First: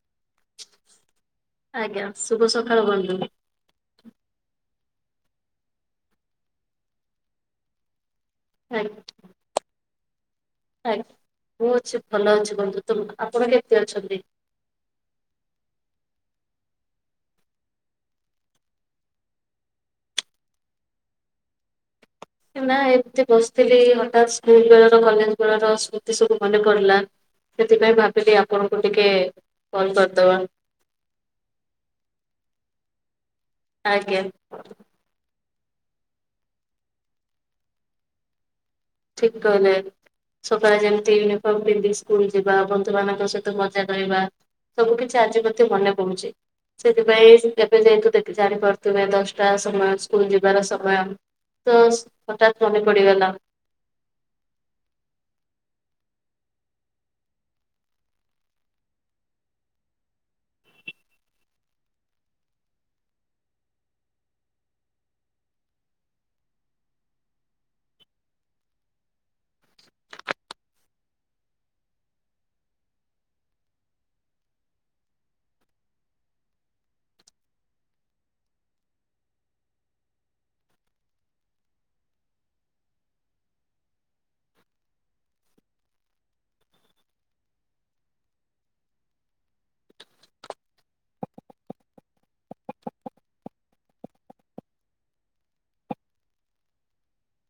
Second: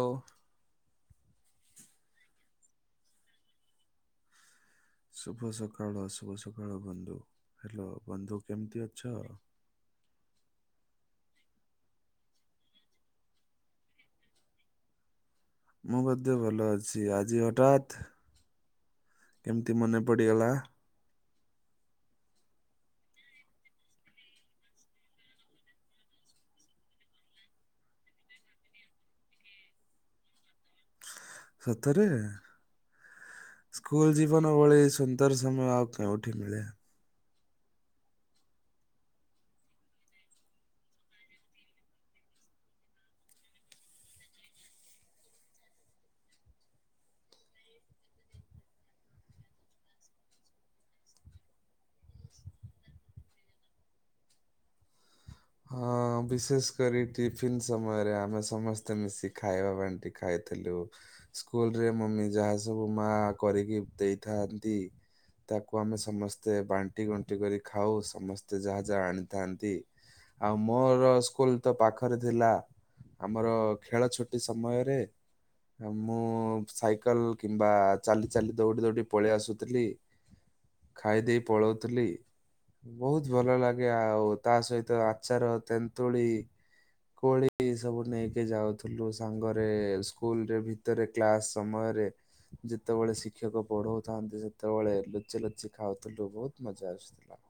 ହଉ। ଆଜ୍ଞା ଶୁଭ ସକାଳ ବନ୍ଧୁ। ଶୁଭ ସକାଳ ଶୁଭ ସକାଳ ବନ୍ଧୁ, ହାଲୋ ବନ୍ଧୁ କେମିତି ଆଜ୍ଞା ଅଛ? ଆଜ୍ଞା ମୁଁ ଅଛି ଭଲ ଅଛି ବନ୍ଧୁ ତ ଆପଣ କେମିତି ଅଛନ୍ତି? ମୁଁ ବୋଧେ ଭଲ ଅଛି, ଆଜି ହଠାତ୍ କେମିତି ମନେ ପଡିଗଲା। ନା ଏମତି ବସିଥିଲି ହଠାତ୍ ସ୍କୁଲ ବେଳର କଲେଜ ବେଳର ସ୍ମୃତି ସବୁ ମନେ ପଡିଲା। ସେଥିପାଇଁ ଭାବିଲି ଆପଣଙ୍କୁ ଟିକେ କଲ କରିଦବା। ସତରେ ସ୍କୁଲ ଆଜ୍ଞା। ଜୀବନ ଭଳି ସୁନ୍ଦର ସମୟ ଆଉ କେଉଁଠି ମିଳେ। ଠିକ କହିଲେ। ସକାଳେ ଯେମିତି ୟୁନିଫର୍ମ ପିନ୍ଧି ସ୍କୁଲ ଯିବା, ବନ୍ଧୁ ମାନଙ୍କ ସହିତ ମଜା କରିବାହା। ସବୁ କିଛି ଆଜି ମତେ ମନେ ପହୁଛି। ସେଥିପାଇଁ ଏବେ ଯେହତୁ ଦେଖ ଜାଣିପାରୁଥିବେ ଦଶଟା ସମୟ ସ୍କୁଲ ଯିବାର ସମୟ। ତ ହଠାତ୍ ମନେ ପଡିଗଲା। ହଁ। ହଁ ବିଶେଷ କରି ଟିଫିନ୍ ସମୟରେ ଆମେ ସମସ୍ତେ ମିଶି ଖାଇବା ବାଣ୍ଟି ଖାଇଥିଲୁ। ସ୍କୁଲ ରେ ମମି ଯାହା ସବୁ ମା କରିକି ଦେଇଥାନ୍ତି। ତାକୁ ଆମେ ସମସ୍ତେ ବାଣ୍ଟି ଗୁଣ୍ଟି କରି ଖାଉ ସମସ୍ତେ ଯାହା ଯାହା ଆଣିଥାନ୍ତି। ଆଉ ମୋର ସ୍କୁଲ ତ ପାଖରେ ଥିଲା। ଆମର ଖେଳ ଛୁଟି ସମୟରେ, ମୁଁ ସାଇକେଲ କିମ୍ବା ଚାଲି ଚାଲି ଦୌଡି ଦୌଡି ପଳେଇ ଆସୁଥିଲି। ହ ଖାଇଦେଇେ ପଳଉଥିଲି ବହୁତ ଭଲ ଲାଗେ ଆଉ ତା ସହିତ ଆଚାର, ତେନ୍ତୁଳି, କୋଳି ସବୁ ନେଇକି ଯାଉଥିଲୁ ସାଙ୍ଗରେ ସ୍କୁଲ ରେ ଭି ଭିତରେ କ୍ଲାସ ସମୟରେ, ଯେତେବେଳେ ଶିକ୍ଷକ ପଢଉଥାନ୍ତି ସେତେବେଳେ ଲୁଚି ଲୁଚି ଖାଉଥିଲୁ ବହୁତ ମଜା। ଅସଲା।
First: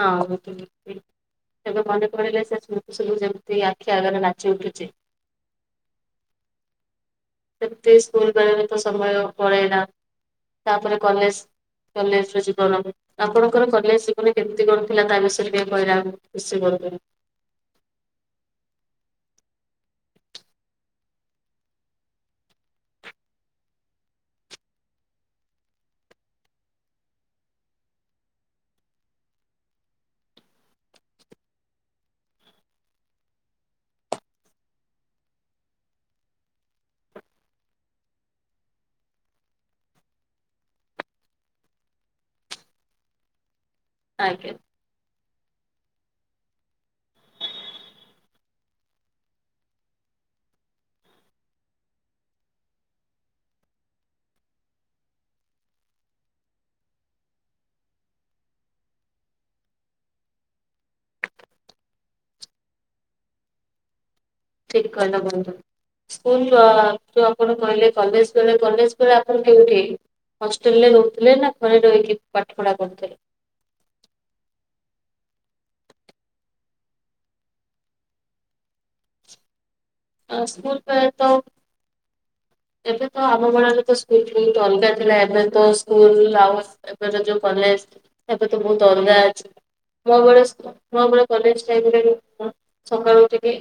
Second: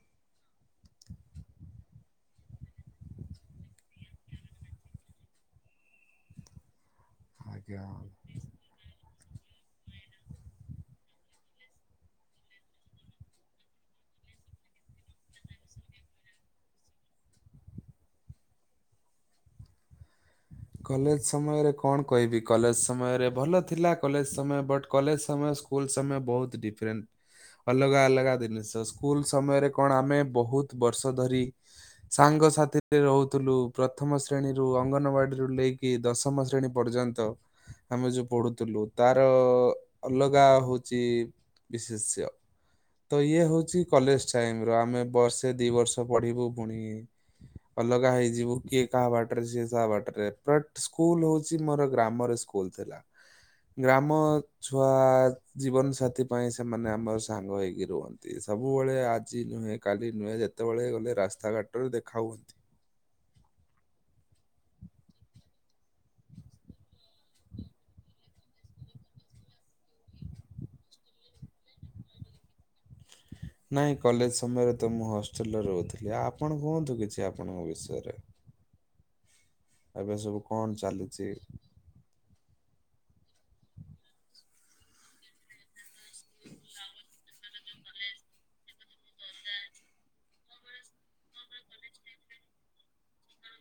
ହଁ ଅ [unintelligible] ଏବେ ମନେ ପଡ଼ିଲେ ସେ ସ୍ମୃତି ସବୁ ଯେମିତି ଆଖି ଆଗରେ ନାଚି ଉଠୁଛି। ସେମିତି ଆଜ୍ଞା ସ୍କୁଲବେଳ ର ତ ସମୟ ପଳେଇଲା ତାପରେ କଲେଜ, କଲେଜ ର ଜୀବନ। ଆପଣଙ୍କର କଲେଜ ଜୀବନ କେମିତି କଣ ଥିଲା ତା ବିଷୟରେ ଟିକେ କହିଲା ଖୁସି କରୁିନ୍ତି। କଲେଜ ସମୟରେ କଣ କହିବି କଲେଜ ସମୟରେ ଭଲ ଥିଲା କଲେଜ ସମୟ ବଟ୍ କଲେଜ ସମୟ ସ୍କୁଲ ସମୟ ବହୁତ ଡିଫରେଣ୍ଟ ଅଲଗା ଅଲଗା ଜିନିଷ ସ୍କୁଲ ସମୟରେ କଣ ଆମେ ବହୁତ ବର୍ଷ ଧରି ସାଙ୍ଗ ସାଥିରେ ରହୁଥିଲୁ ପ୍ରଥମ ଶ୍ରେଣୀରୁୁ ଅଙ୍ଗନବାଡି ନେଇକି ଦଶମ ଶ୍ରେଣୀ ପର୍ଯ୍ୟନ୍ତ। ଆମେ ଯୋଉ ପଢୁଥିଲୁ ତାର ଅଲଗା ହଉଛି ବିଶେଷ୍ୟ ତ ଇଏ ହଉଛି କଲେଜ ଆଜ୍ଞା ଟାଇମ ର ଆମେ ବର୍ଷେ ଦି ବର୍ଷ ପଢିବୁ ପୁଣି ଅଲଗା ହେଇଯିବୁ କିଏ କାହା ବାଟରେ ସିଏ ତାହା ବାଟରେ ରପଟେ ସ୍କୁଲ୍ ହଉଛି ମୋର ଗ୍ରାମରେ ସ୍କୁଲ ଥିଲା। ଗ୍ରାମ ଛୁଆ ଜୀବନ ସାଥି ପାଇଁ ସେମାନେ ଆମର ସାଙ୍ଗ ହେଇକି ରୁହନ୍ତି। ସବୁବେଳେ ଆଜି ନୁହେଁ କାଲି ନୁହେଁ ଯେତେବେଳେ ଗଲେ ରାସ୍ତାଘାଟରେ ଦେଖା ହୁଅନ୍ତି। ଠିକ୍ କହିଲ ବନ୍ଧୁ। ସ୍କୁଲ ଯଉ ଆପଣ କହିଲେ କଲେଜ ଗଲେ କଲେଜ ପରେ ଆପଣ କେଉଁଠି ହଷ୍ଟେଲ ରେ ରହୁଥିଲେ ନା ଘରେ ରହିକି ପାଠ ପଢା କରୁଥିଲେ। ନାଇଁ କଲେଜ ସମୟରେ ତ ମୁଁ ହଷ୍ଟେଲରେ ରହୁଥିଲି। ଆପଣ କୁହନ୍ତୁ କିଛି ଆପଣଙ୍କ ବିଷୟରେ ଏବେ ଅ, ସବୁ କଣ ସ୍କୁଲ ବେଳେ ତ ଚାଲିଛି। ଏବେ ତ ଆମ ବେଳ ରେ ତ ସ୍କୁଲତ ଅଲଗା ଥିଲା ଏବେ ତ ସ୍କୁଲ ଆଉ ଏବେ ଯୋଉ କଲେଜ ଏବେ ତ ବହୁତ ଅଲଗା ଅଛି। ମୋ ବେଳେ ମୋ କଲେଜ ଟାଇ ସକାଳୁ ଉଠିକି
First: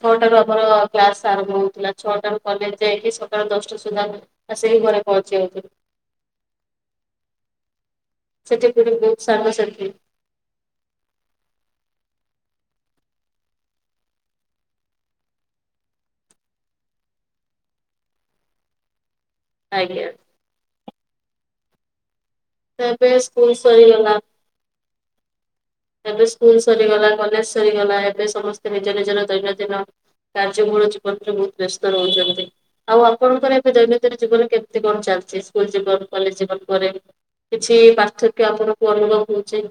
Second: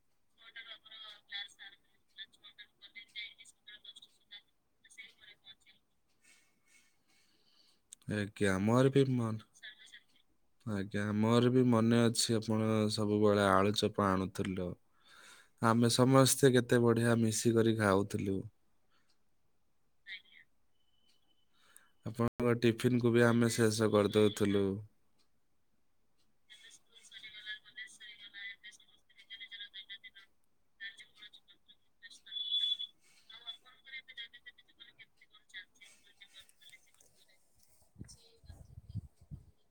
ଛଅଟା ମୋର କ୍ଲାସ ଆରମ୍ଭ ହଉଥିଲା ଛଅଟାରୁ କଲେଜ ଯାଇକି ସକାଳ ଦଶଟା ସୁଦ୍ଧା ଆସିକି ଘରେ ପହଞ୍ଚି ଯାଉଥିଲୁ। ଆଜ୍ଞା ସେଠି ମୋର ପୁଣି ବି। ବହୁତ ସାଙ୍ଗସାଥି ଆଜ୍ଞା ମୋର ବି ମନେ ଅଛି ଆପଣ ସବୁବେଳେ ଆଳୁ ଚୋପା ଆଣୁଥିଲ। ଆମେ ସମସ୍ତେ କେତେ ବଢିଆ ମିଶିକରି ଖାଉଥିଲୁ। ଆଜ୍ଞା। ଆପଣଙ୍କ ତ ଟିଫିିନ ଏବେ କୁ ବି ସ୍କୁଲ ଆମେ ଶେଷ ସରିଗଲା କରିଦଉଥିଲୁ। ଏବେ ସ୍କୁଲ ସରିଗଲା କଲେଜ ସରିଗଲା ଏବେ ସମସ୍ତେ ନିଜ ନିଜର ଦୈନନ୍ଦିନ କାର୍ଯ୍ୟ ମୟ ଜୀବନରେ ବହୁତ ବ୍ୟସ୍ତ ରହୁଛନ୍ତି। ଆଉ ଆପଣଙ୍କର ଏବେ ଦୈନନ୍ଦିନ ଜୀବନ କେମିତି କଣ ଚାଲିଛି ସ୍କୁଲ ଜୀବନ କଲେଜ ଜୀବନ ପରେ କିଛି ପାର୍ଥକ୍ୟ ଆପଣଙ୍କୁ ଅନୁଭବ ହଉଛି।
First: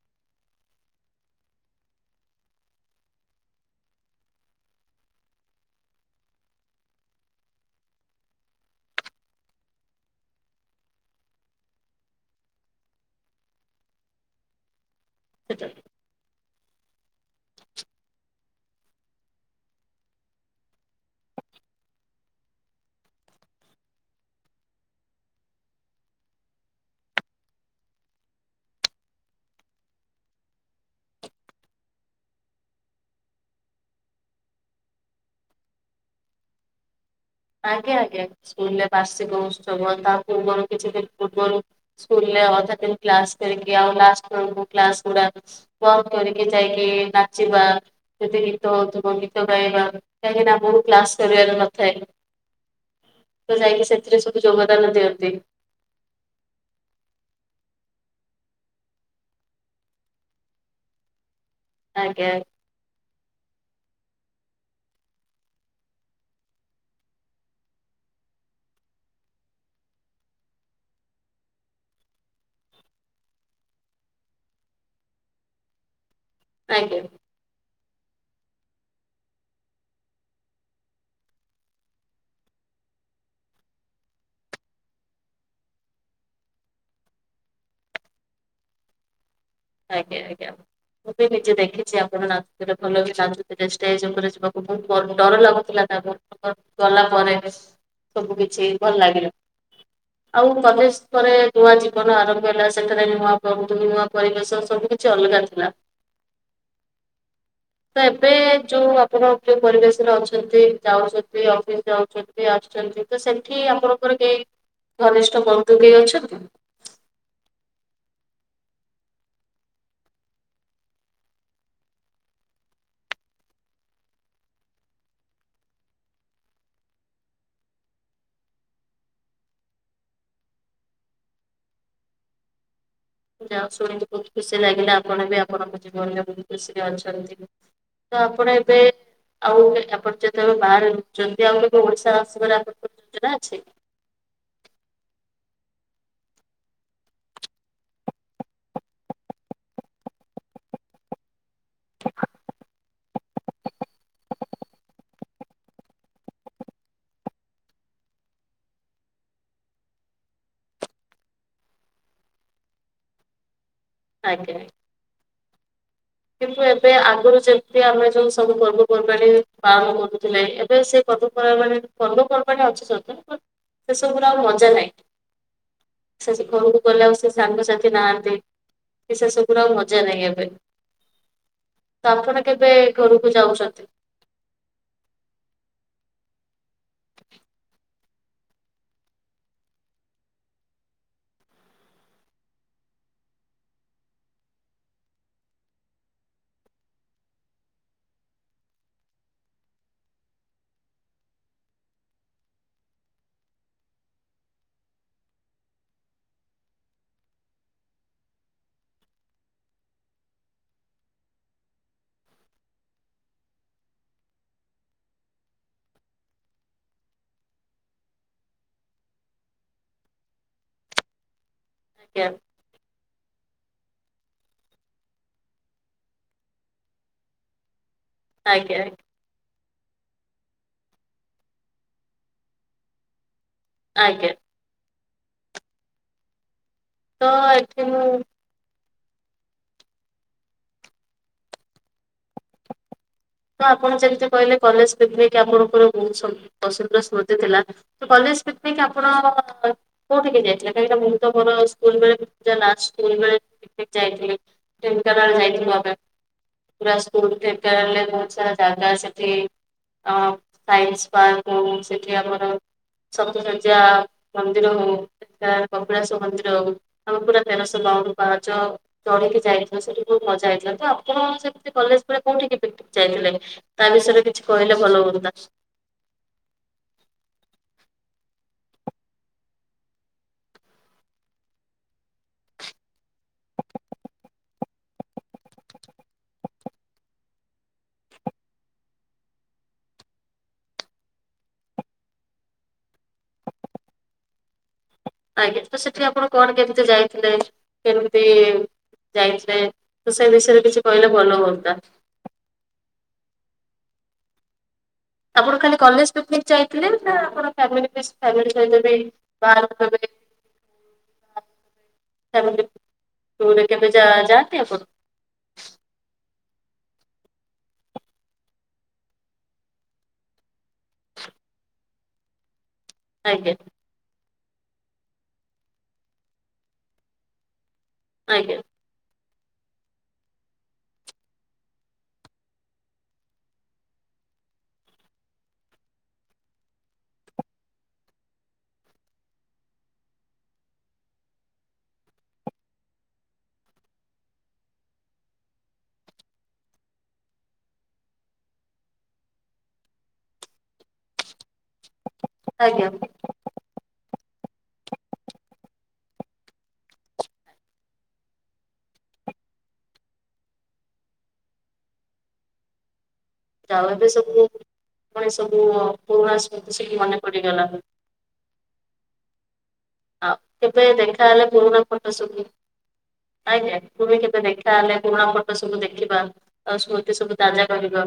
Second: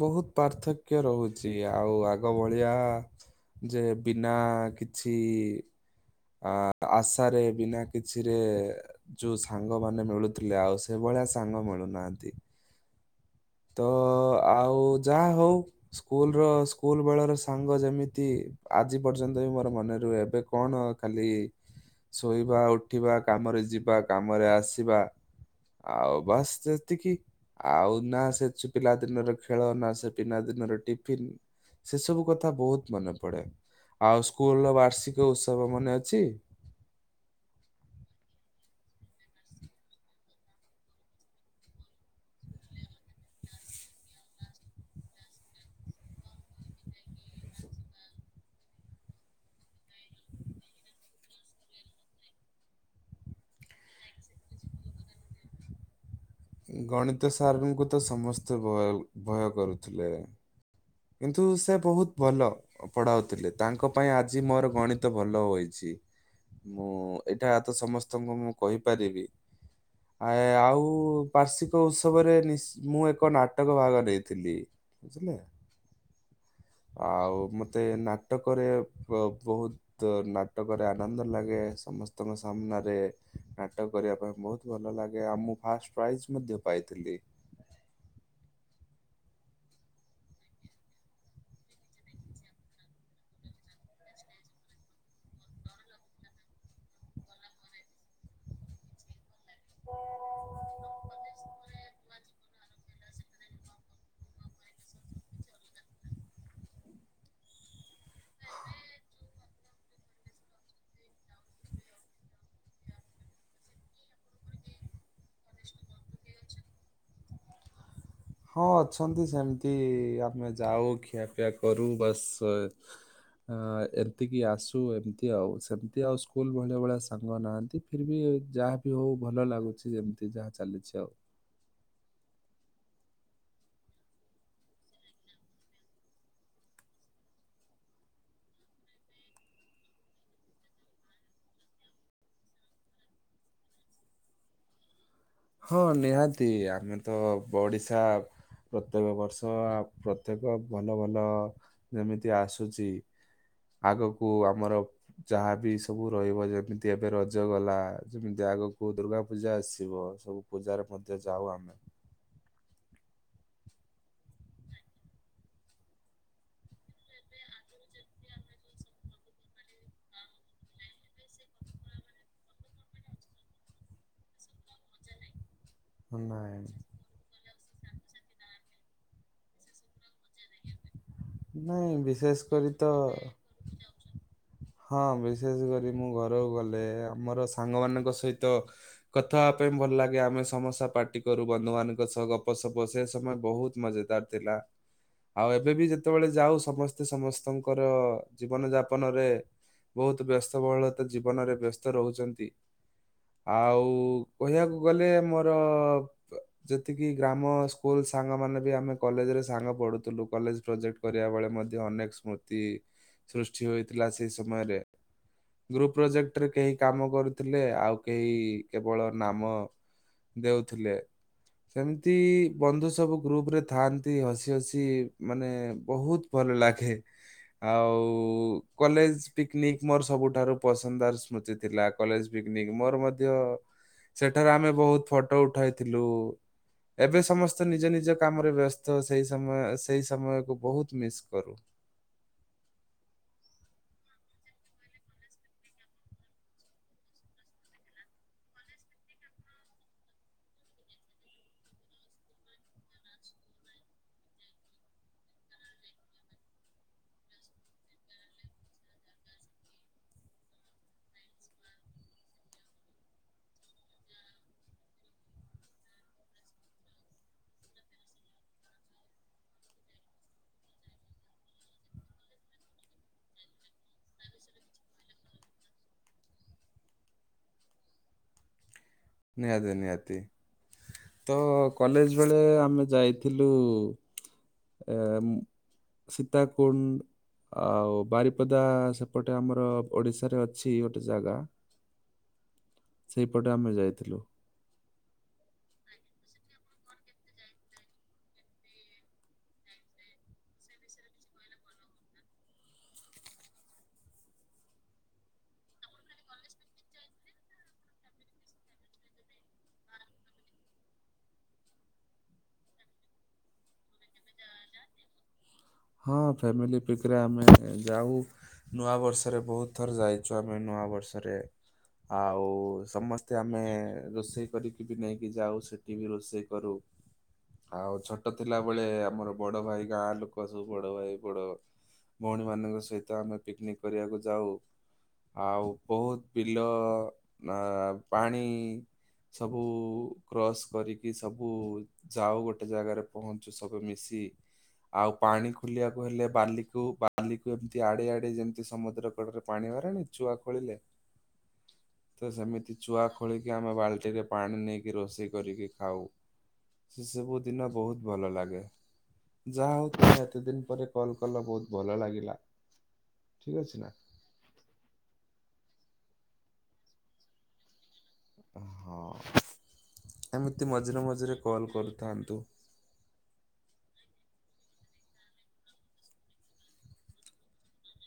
ବହୁତ ପାର୍ଥକ୍ୟ ରହୁଛି ଆଉ ଆଗ ଭଳିଆ ଯେ ବିନା କିଛି ଆ ଆଶାରେ ବିନା କିଛିରେ ଯୋଉ ସାଙ୍ଗମାନେ ମିଳୁଥିଲେ ଆଉ ସେଭଳିଆ ସାଙ୍ଗ ମିଳୁନାହାନ୍ତି। ତ ଆଉ ଯାହା ହଉ ସେଟା ସ୍କୁଲର ସ୍କୁଲ ବେଳର ସାଙ୍ଗ ଯେମିତି ଆଜି ପର୍ଯ୍ୟନ୍ତ ବି ମୋର ମନେ ରୁହେ ଏବେ କଣ ଖାଲି ଶୋଇବା ଉଠିବା କାମରେ ଯିବା କାମରେ ଆସିବା। ଆଉ ବାସ୍ ସେତିକି ଆଉ ନା ସେ ପିଲା ଦିନର ଖେଳନା ସେ ପିଲା ଦିନର ଟିଫିନ ସେ ସବୁ କଥା ବହୁତ ମନେ ପଡେ। ଆଉ ସ୍କୁଲ ର ବାର୍ଷିକ ଉତ୍ସବ ମନେ ଅଛି। ଆଜ୍ଞା ଆଜ୍ଞା ସ୍କୁଲରେ ବାର୍ଷିକ ଉତ୍ସବ ତା ପୂର୍ବରୁ କିଛି ଦିନ ପୂର୍ବରୁ ସ୍କୁଲରେ ଅଧା ଦିନ କ୍ଲାସ କରିକି ଆଉ ଲାଷ୍ଟ ବେଳକୁ କ୍ଲାସ୍ ଗୁଡା ବନ୍ଦ କରିକି ଯାଇକି ନାଚିବା ଯଦି ଗୀତ ହଉଥିବ ଗୀତ ଗାଇବା କାହିଁକିନା ବହୁ କ୍ଲାସ କରିବାର ନଥାଏ। ଯାଇକି ସେଥିରେ ସବୁ ଯୋଗଦାନ ଦିଅନ୍ତି। ଗଣିତ ସାର୍ ଙ୍କୁ ତ ସମସ୍ତେ ଭୟ ଭୟ କରୁଥିଲେ। କିନ୍ତୁ ସେ ବହୁତ ଆଜ୍ଞା ଭଲ ପଢାଉଥିଲେ। ତାଙ୍କ ପାଇଁ ଆଜି ମୋର ଗଣିତ ଭଲ ହୋଇଛି। ମୁଁ ଏଇଟା ତ ସମସ୍ତଙ୍କୁ ମୁଁ କହିପାରିବି ଆ ଆଉ ବାର୍ଷିକ ଉତ୍ସବରେ ମୁଁ ଏକ ନାଟକ ଭାଗ ନେଇଥିଲି। ବୁଝିଲେ? ଆଜ୍ଞା ଆଉ ମତେ ନାଟକରେ ବ-ବହୁତ ତ ନାଟକରେ ଆନନ୍ଦ ଲାଗେ। ସମସ୍ତଙ୍କ ସାମ୍ନାରେ ନାଟକ କରିବା ପାଇଁ ବହୁତ ଭଲ ଲାଗେ। ଆଉ ମୁଁ ଫାଷ୍ଟ ପ୍ରାଇଜ ମଧ୍ୟ ପାଇଥିଲି। ଆଜ୍ଞା ଆଜ୍ଞା। ମୁଁ ବି ନିଜେ ଦେଖିଛି ଆପଣ ନାଚୁଥିଲେ, ଭଲ ନାଚୁଥିଲେ। ଷ୍ଟେଜ ଉପରେ ଯିବାକୁ ବହୁତ ଡର ଲାଗୁ [unintelligible] ଗଲା ପରେ ସବୁ କିଛି ଭଲ ଲାଗିଲା। ଆଉ କଲେଜ ପରେ ନୂଆ ଜୀବନ ଆରମ୍ଭ ହେଲା। ସେଠାରେ ନୂଆ, [unintelligible] ନୂଆ ପରିବେଶ ସବୁ କିଛି ଅଲଗା ଥିଲା। ତ ଏବେ ଯୋଉ ଆପଣ ଯୋଉ ପରିବେଶରେ ଅଛନ୍ତି, ଯାଉଛନ୍ତି ଅଫିସ ଯାଉଛନ୍ତି ଆସୁଛନ୍ତି ତ ସେଠି ଆପଣଙ୍କର କେହି ଘନିଷ୍ଠ ବନ୍ଧୁ କେହି ଅଛନ୍ତି? ହଁ ଅଛନ୍ତି ସେମିତି, ଆମେ ଯାଉ ଖିଆପିଆ କରୁ ବାସ୍ ଅ ଏମତିକି ଆସୁ ଏମିତି ଆଉ ସେମିତି ଆଉ ସ୍କୁଲ ଭଳିଆ ଭଳିଆ ସାଙ୍ଗ ନାହାନ୍ତି। ଫିର୍ ବି ଯାହା ବି ହଉ ଭଲ ଲାଗୁଛି ଯେମିତି ଯାହା ଚାଲିଛି ଆଉ। ଯାହା ହେଉ ଶୁଣିକି ବହୁତ ଖୁସି ଲାଗିଲା ଆପଣ ବି ଆପଣଙ୍କ ଜୀବନରେ ବହୁତ ଖୁସିରେ ଅଛନ୍ତି। ତ ଆପଣ ଏବେ [unintelligible] ହଁ ନିହାତି। ଆମେ ତ ଓଡିଶା ପ୍ରତ୍ୟେକ ବର୍ଷ ପ୍ରତ୍ୟେକ ଭଲ ଭଲ ଯେମିତି ଆସୁଛି ଆଗକୁ ଆମର ଯାହାବି ସବୁ ରହିବ ଯେମିତି ଏବେ ରଜ ଗଲା ଯେମିତି ଆଗକୁ ଦୁର୍ଗା ପୂଜା ଆସିବ ସବୁ ପୂଜାରେ ମଧ୍ୟ ଯାଉ ଆମେ। ଆଜ୍ଞା ଆଜ୍ଞା। କିନ୍ତୁ ଏବେ ଆଗରୁ ଯେମିତି ଆମେ ଯୋଉ ସବୁ ପର୍ବପର୍ବାଣି ପାଳନ କରୁଥିଲେ, ଏବେ ସେ ପର୍ବପର୍ବାଣୀ ପର୍ବପର୍ବାଣୀ ଅଛି ସତ, ସେ ସବୁ ଆ ମଜା ନାହିଁ। ସେ ନାଇଁ। ଘରକୁ ଗଲେ ଆଉ ସେ ସାଙ୍ଗସାଥି ନାହାନ୍ତି କି ସେସବୁର ଆଉ ମଜା ନାହିଁ ଏବେ। ନାଇଁ ତ ଆପଣ ବିଶେଷ କରି କେବେ ତ ଘରକୁ ଯାଉଛନ୍ତି? ହଁ ବିଶେଷ କରି ମୁଁ ଘରକୁ ଗଲେ ଆମର ସାଙ୍ଗମାନଙ୍କ ସହିତ କଥା ହେବା ପାଇଁ ଭଲ ଲାଗେ। ଆମେ ସମସ୍ତେ ପାର୍ଟି କରୁ ବନ୍ଧୁମାନଙ୍କ ସହ ଗପସପ ସେ ସମୟ ବହୁତ ମଜେଦାର୍ ଥିଲା। ଆଉ ଏବେ ବି ଯେତେବେଳେ ଯାଉ ସମସ୍ତେ ସମସ୍ତଙ୍କର ଜୀବନ ଯାପନ ରେ ବହୁତ ବ୍ୟସ୍ତବହୁଳତା ଜୀବନରେ ବ୍ୟସ୍ତ ରହୁଛନ୍ତି। ଆଉ କହିବାକୁ ଗଲେ ମୋର ଯେତିକି ଗ୍ରାମ ସ୍କୁଲ ସାଙ୍ଗ ମାନେ ବି ଆମେ କଲେଜ ରେ ସାଙ୍ଗ ପଢୁଥିଲୁ। କଲେଜ ପ୍ରଜେକ୍ଟ କରିବା ବେଳେ ମଧ୍ୟ ଅନେକ ସ୍ମୃତି ସୃଷ୍ଟି ହୋଇଥିଲା ସେଇ ସମୟରେ। ଗ୍ରୁପ ପ୍ରୋଜେକ୍ଟରେ କେହି କାମ କରୁଥିଲେ ଆଉ କେହି କେବଳ ନାମ ଦେଉଥିଲେ। ସେମିତି ଆଜ୍ଞା ବନ୍ଧୁ ସବୁ ଗ୍ରୁପ ରେ ଥାଆନ୍ତି ହସି ହସି ମାନେ ବହୁତ ଭଲ ଲାଗେ। ଆଉ ଆଜ୍ଞା ଲେଜ୍ ପିକନିକ୍ ମୋର ସବୁଠାରୁ ପସନ୍ଦାର ସ୍ମୃତି ଥିଲା କଲେଜ ପିକନିକ ମୋର ମଧ୍ୟ ଆଜ୍ଞା ସେଠାରେ ଆମେ ବୋହୁତ ଫଟୋ ଉଠାଇଥିଲୁ। ଏବେ ତ ସମସ୍ତେ ନିଜ ଏଠି ମୁଁ ନିଜ କାମରେ ବ୍ୟସ୍ତ ସେଇ ସମୟ ସେଇ ସମୟକୁ ବୋହୁତ ମିସ୍ କରୁ ତ ଆପଣ ଯେମିତି କହିଲେ କଲେଜ ପିକନିକ୍ ଆପଣଙ୍କର ବୋହୁତ ପସନ୍ଦର ସ୍ମୃତି ଥିଲା। ତ କଲେଜ ପିକନିକ ଆପଣ କୋଉଠିକି ଯାଇଥିଲ କାହିଁକି ନା ମୁଁ ତ ମୋର ସ୍କୁଲ ବେଳେ ପୁରା ଲାଷ୍ଟେ [unintelligible] ଯାଇଥିଲି। ଢେଙ୍କାନାଳ ଯାଇଥିଲୁ ଆମେ ପୁରା ସ୍କୁଲ ଢେଙ୍କାନାଳରେ କେତେ ସାରା ଜାଗା ସେଠି ହଁ ସାଇନ୍ସ ପାର୍କ [unintelligible] ସେଠି ଆମର। ସପ୍ସସଯ୍ୟା ମନ୍ଦିର ହୋଉ ଏଟା କପିଳାସ ମନ୍ଦିର ହୋଉ। ଆମେ ପୁରା ତେରଶବାଉନୁ ପାହାଚ ଚଢିକି ଯାଇନ ସେଠି ବୋହୁତ ମଜା ହେଇଥିଲା ତ ଆପଣ ସେ କଲେଜ ପରେ କୋଉଠିକି ଭେଟ ଯାଇଥିଲେ ତା ବିଷୟରେ କିଛି କହିଲେ ଭଲ ହୁଅନ୍ତା। ନିହାତୀ ନିହାତୀ। ତ କଲେଜ ବେଳେ ଆମେ ଯାଇଥିଲୁ ଏମ୍ ସୀତାକୁଣ୍ଡ। ଆଉ ବାରିପଦା ସେପଟେ ଆମର ଓଡିଶାରେ ଅଛି ଗୋଟେ ଜାଗା। [unintelligible] ସେଇପଟେ ଆମେ ଯାଇଥିଲୁ। ଆଜ୍ଞା ତ ସେଠି ଆପଣ କଣ କେମିତି ଯାଇଥିଲେ କେମିତି ଯାଇଥିଲେ ତ ସେଇ ବିଷୟରେ କିଛି କହିଲେ ଭଲ ହୁଅନ୍ତା। ଆପଣ ଖାଲି କଲେଜ ପିକନିକ ଯାଇଥିଲେ ନା ଆପଣ ଫ୍ୟାମିଲୀ [unintelligible] [unintelligible] ଫ୍ୟାମିଲୀ [unintelligible] କେବେ ଯା ଯାଆନ୍ତି ଆପଣ। ହଁ ଫ୍ୟାମିଲି ପିକ ରେ ଆମେ ଯାଉ। ନୂଆ ବର୍ଷରେ ବୋହୁତ ଥର ଯାଇଛୁ ଆମେ ନୂଆ ବର୍ଷରେ ଆଉ ସମସ୍ତେ ଆଜ୍ଞା ଆମେ ରୋଷେଇ କରିକି [unintelligible] ନେଇକି ଯାଉ ସେଠି ବି ରୋଷେଇ କରୁ ଆଉ ଛୋଟ ଆଜ୍ଞା ଥିଲା ବେଳେ ଆମର ବଡ ଭାଇ ଗାଁ ଲୋକ ସବୁ ବଡ଼ ଭାଇ ବଡ଼ ଭଉଣୀ ମାନଙ୍କ ସହିତ ଆମେ ପିକନିକ କରିବାକୁ ଯାଉ। ଆଉ ବୋହୁତ ବିଲ ଆ ପାଣି। ସବୁ କ୍ରସ୍ କରିକି ସବୁ ଯାଉ ଗୋଟେ ଜାଗାରେ ପହଞ୍ଚୁ ସବୁ ମିଶି। ଆଉ ପାଣି ଖୋଲିବାକୁ ହେଲେ ବାଲିକୁ ବାଲିକୁ ଏମିତି ଆଡେଇ ଆଡେଇ ଯେମିତି ସମୁଦ୍ର କଡରେ ପାଣିିବାହାରେ ନି ଚୁଆ ଖୋଳିଲେ। [inaudible] ତ ସେମିତି ଆଜ୍ଞା ଚୁଆ ଖୋଳିକି ଆମେ ବାଲ୍ଟିରେ ପାଣି ନେଇକି ରୋଷେଇ କରିକି ଖାଉ। ସେ ସବୁ ଦିନ ବୋହୁତ ଭଲ ଲାଗେ ଯାହା ହୋଉ ଏତେ ଦିନ ପରେ କଲ୍ କଲ ବୋହୁତ ଭଲ ଲାଗିଲା। ଠିକ୍ ଅଛି [unintelligible] ନା ଏବେ ସବୁ ପୁଣି ସବୁ ପୁରୁଣା ସ୍ମୁତି ସବୁ ମନେ ପଡିଗଲା। ଅ ହଃ। ଆଉ କେବେ ଦେଖାହେଲେ ପୁରୁଣା ଫଟୋ କରୁଥାନ୍ତୁ ସବୁ ଆଜ୍ଞା ପୁଣି କେବେ ଦେଖାହେଲେ ପୁରୁଣା ଫଟୋ ସବୁ ଦେଖିବା। ଆଉ ସ୍ମୁତିସବୁ ତାଜା କରିବ।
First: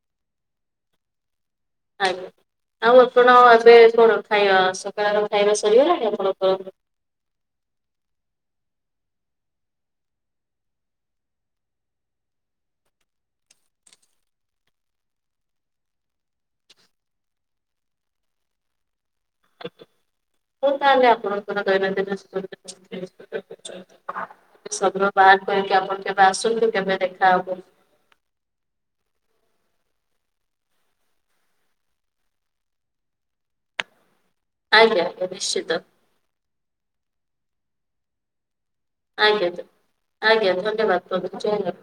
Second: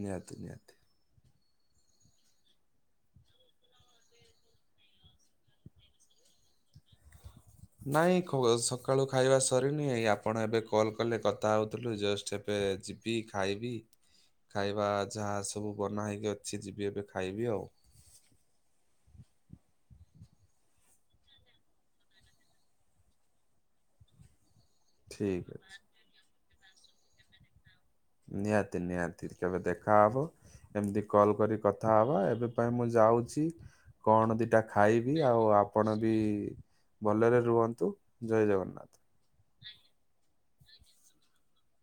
ନିହାତି ନିହାତି। ଆଜ୍ଞା ଆଉ ଆପଣ ଏବେକଣ ଖାଇବା ସକାଳର ଖାଇବା ସରିଗଲାଣି ଆପଣଙ୍କର। ନାଇଁ କୂଅ ସକାଳୁ ଖାଇବା ସରିନି ଏଇ ଆପଣ ଏବେ କଲ୍ କଲେ କଥା ହେଉଥିଲୁ ଜଷ୍ଟ ଏବେ ଯି ଯିବି ଖାଇବି ଖାଇବା ଯାହା ସବୁ ବନା ହେଇକି ଅଛି ଯିବି ଏବେ ଖାଇବି ଆଉ। ହଁ ତାହେଲେ ଆପଣଙ୍କର ଦୈବାନ୍ଦିନ [unintelligible] ସବର ଠିକ୍ ବାହାର ଅଛି କରିକି ଆପଣ କେବେ ଆସନ୍ତୁ କେବେ ଦେଖାହବ? ନିହାତି ନିହାତି କେବେ ଦେଖା ହବ। ଏମିତି କଲ କରି କଥା ହବା ଏବେ ପାଇଁ ମୁଁ ଯାଉଛି କଣ ଦି ଏଇଟା ଆଜ୍ଞା ଖାଇବି ଆଜ୍ଞା ଆଉ ନିଶ୍ଚିତ ଆପଣ ବି ଭଲରେ ରୁହନ୍ତୁ ଜୟ ଜଗନ୍ନାଥ। ଆଜ୍ଞ ଆଜ୍ଞା ଧନ୍ୟବାଦ ଜୟ ଜଗ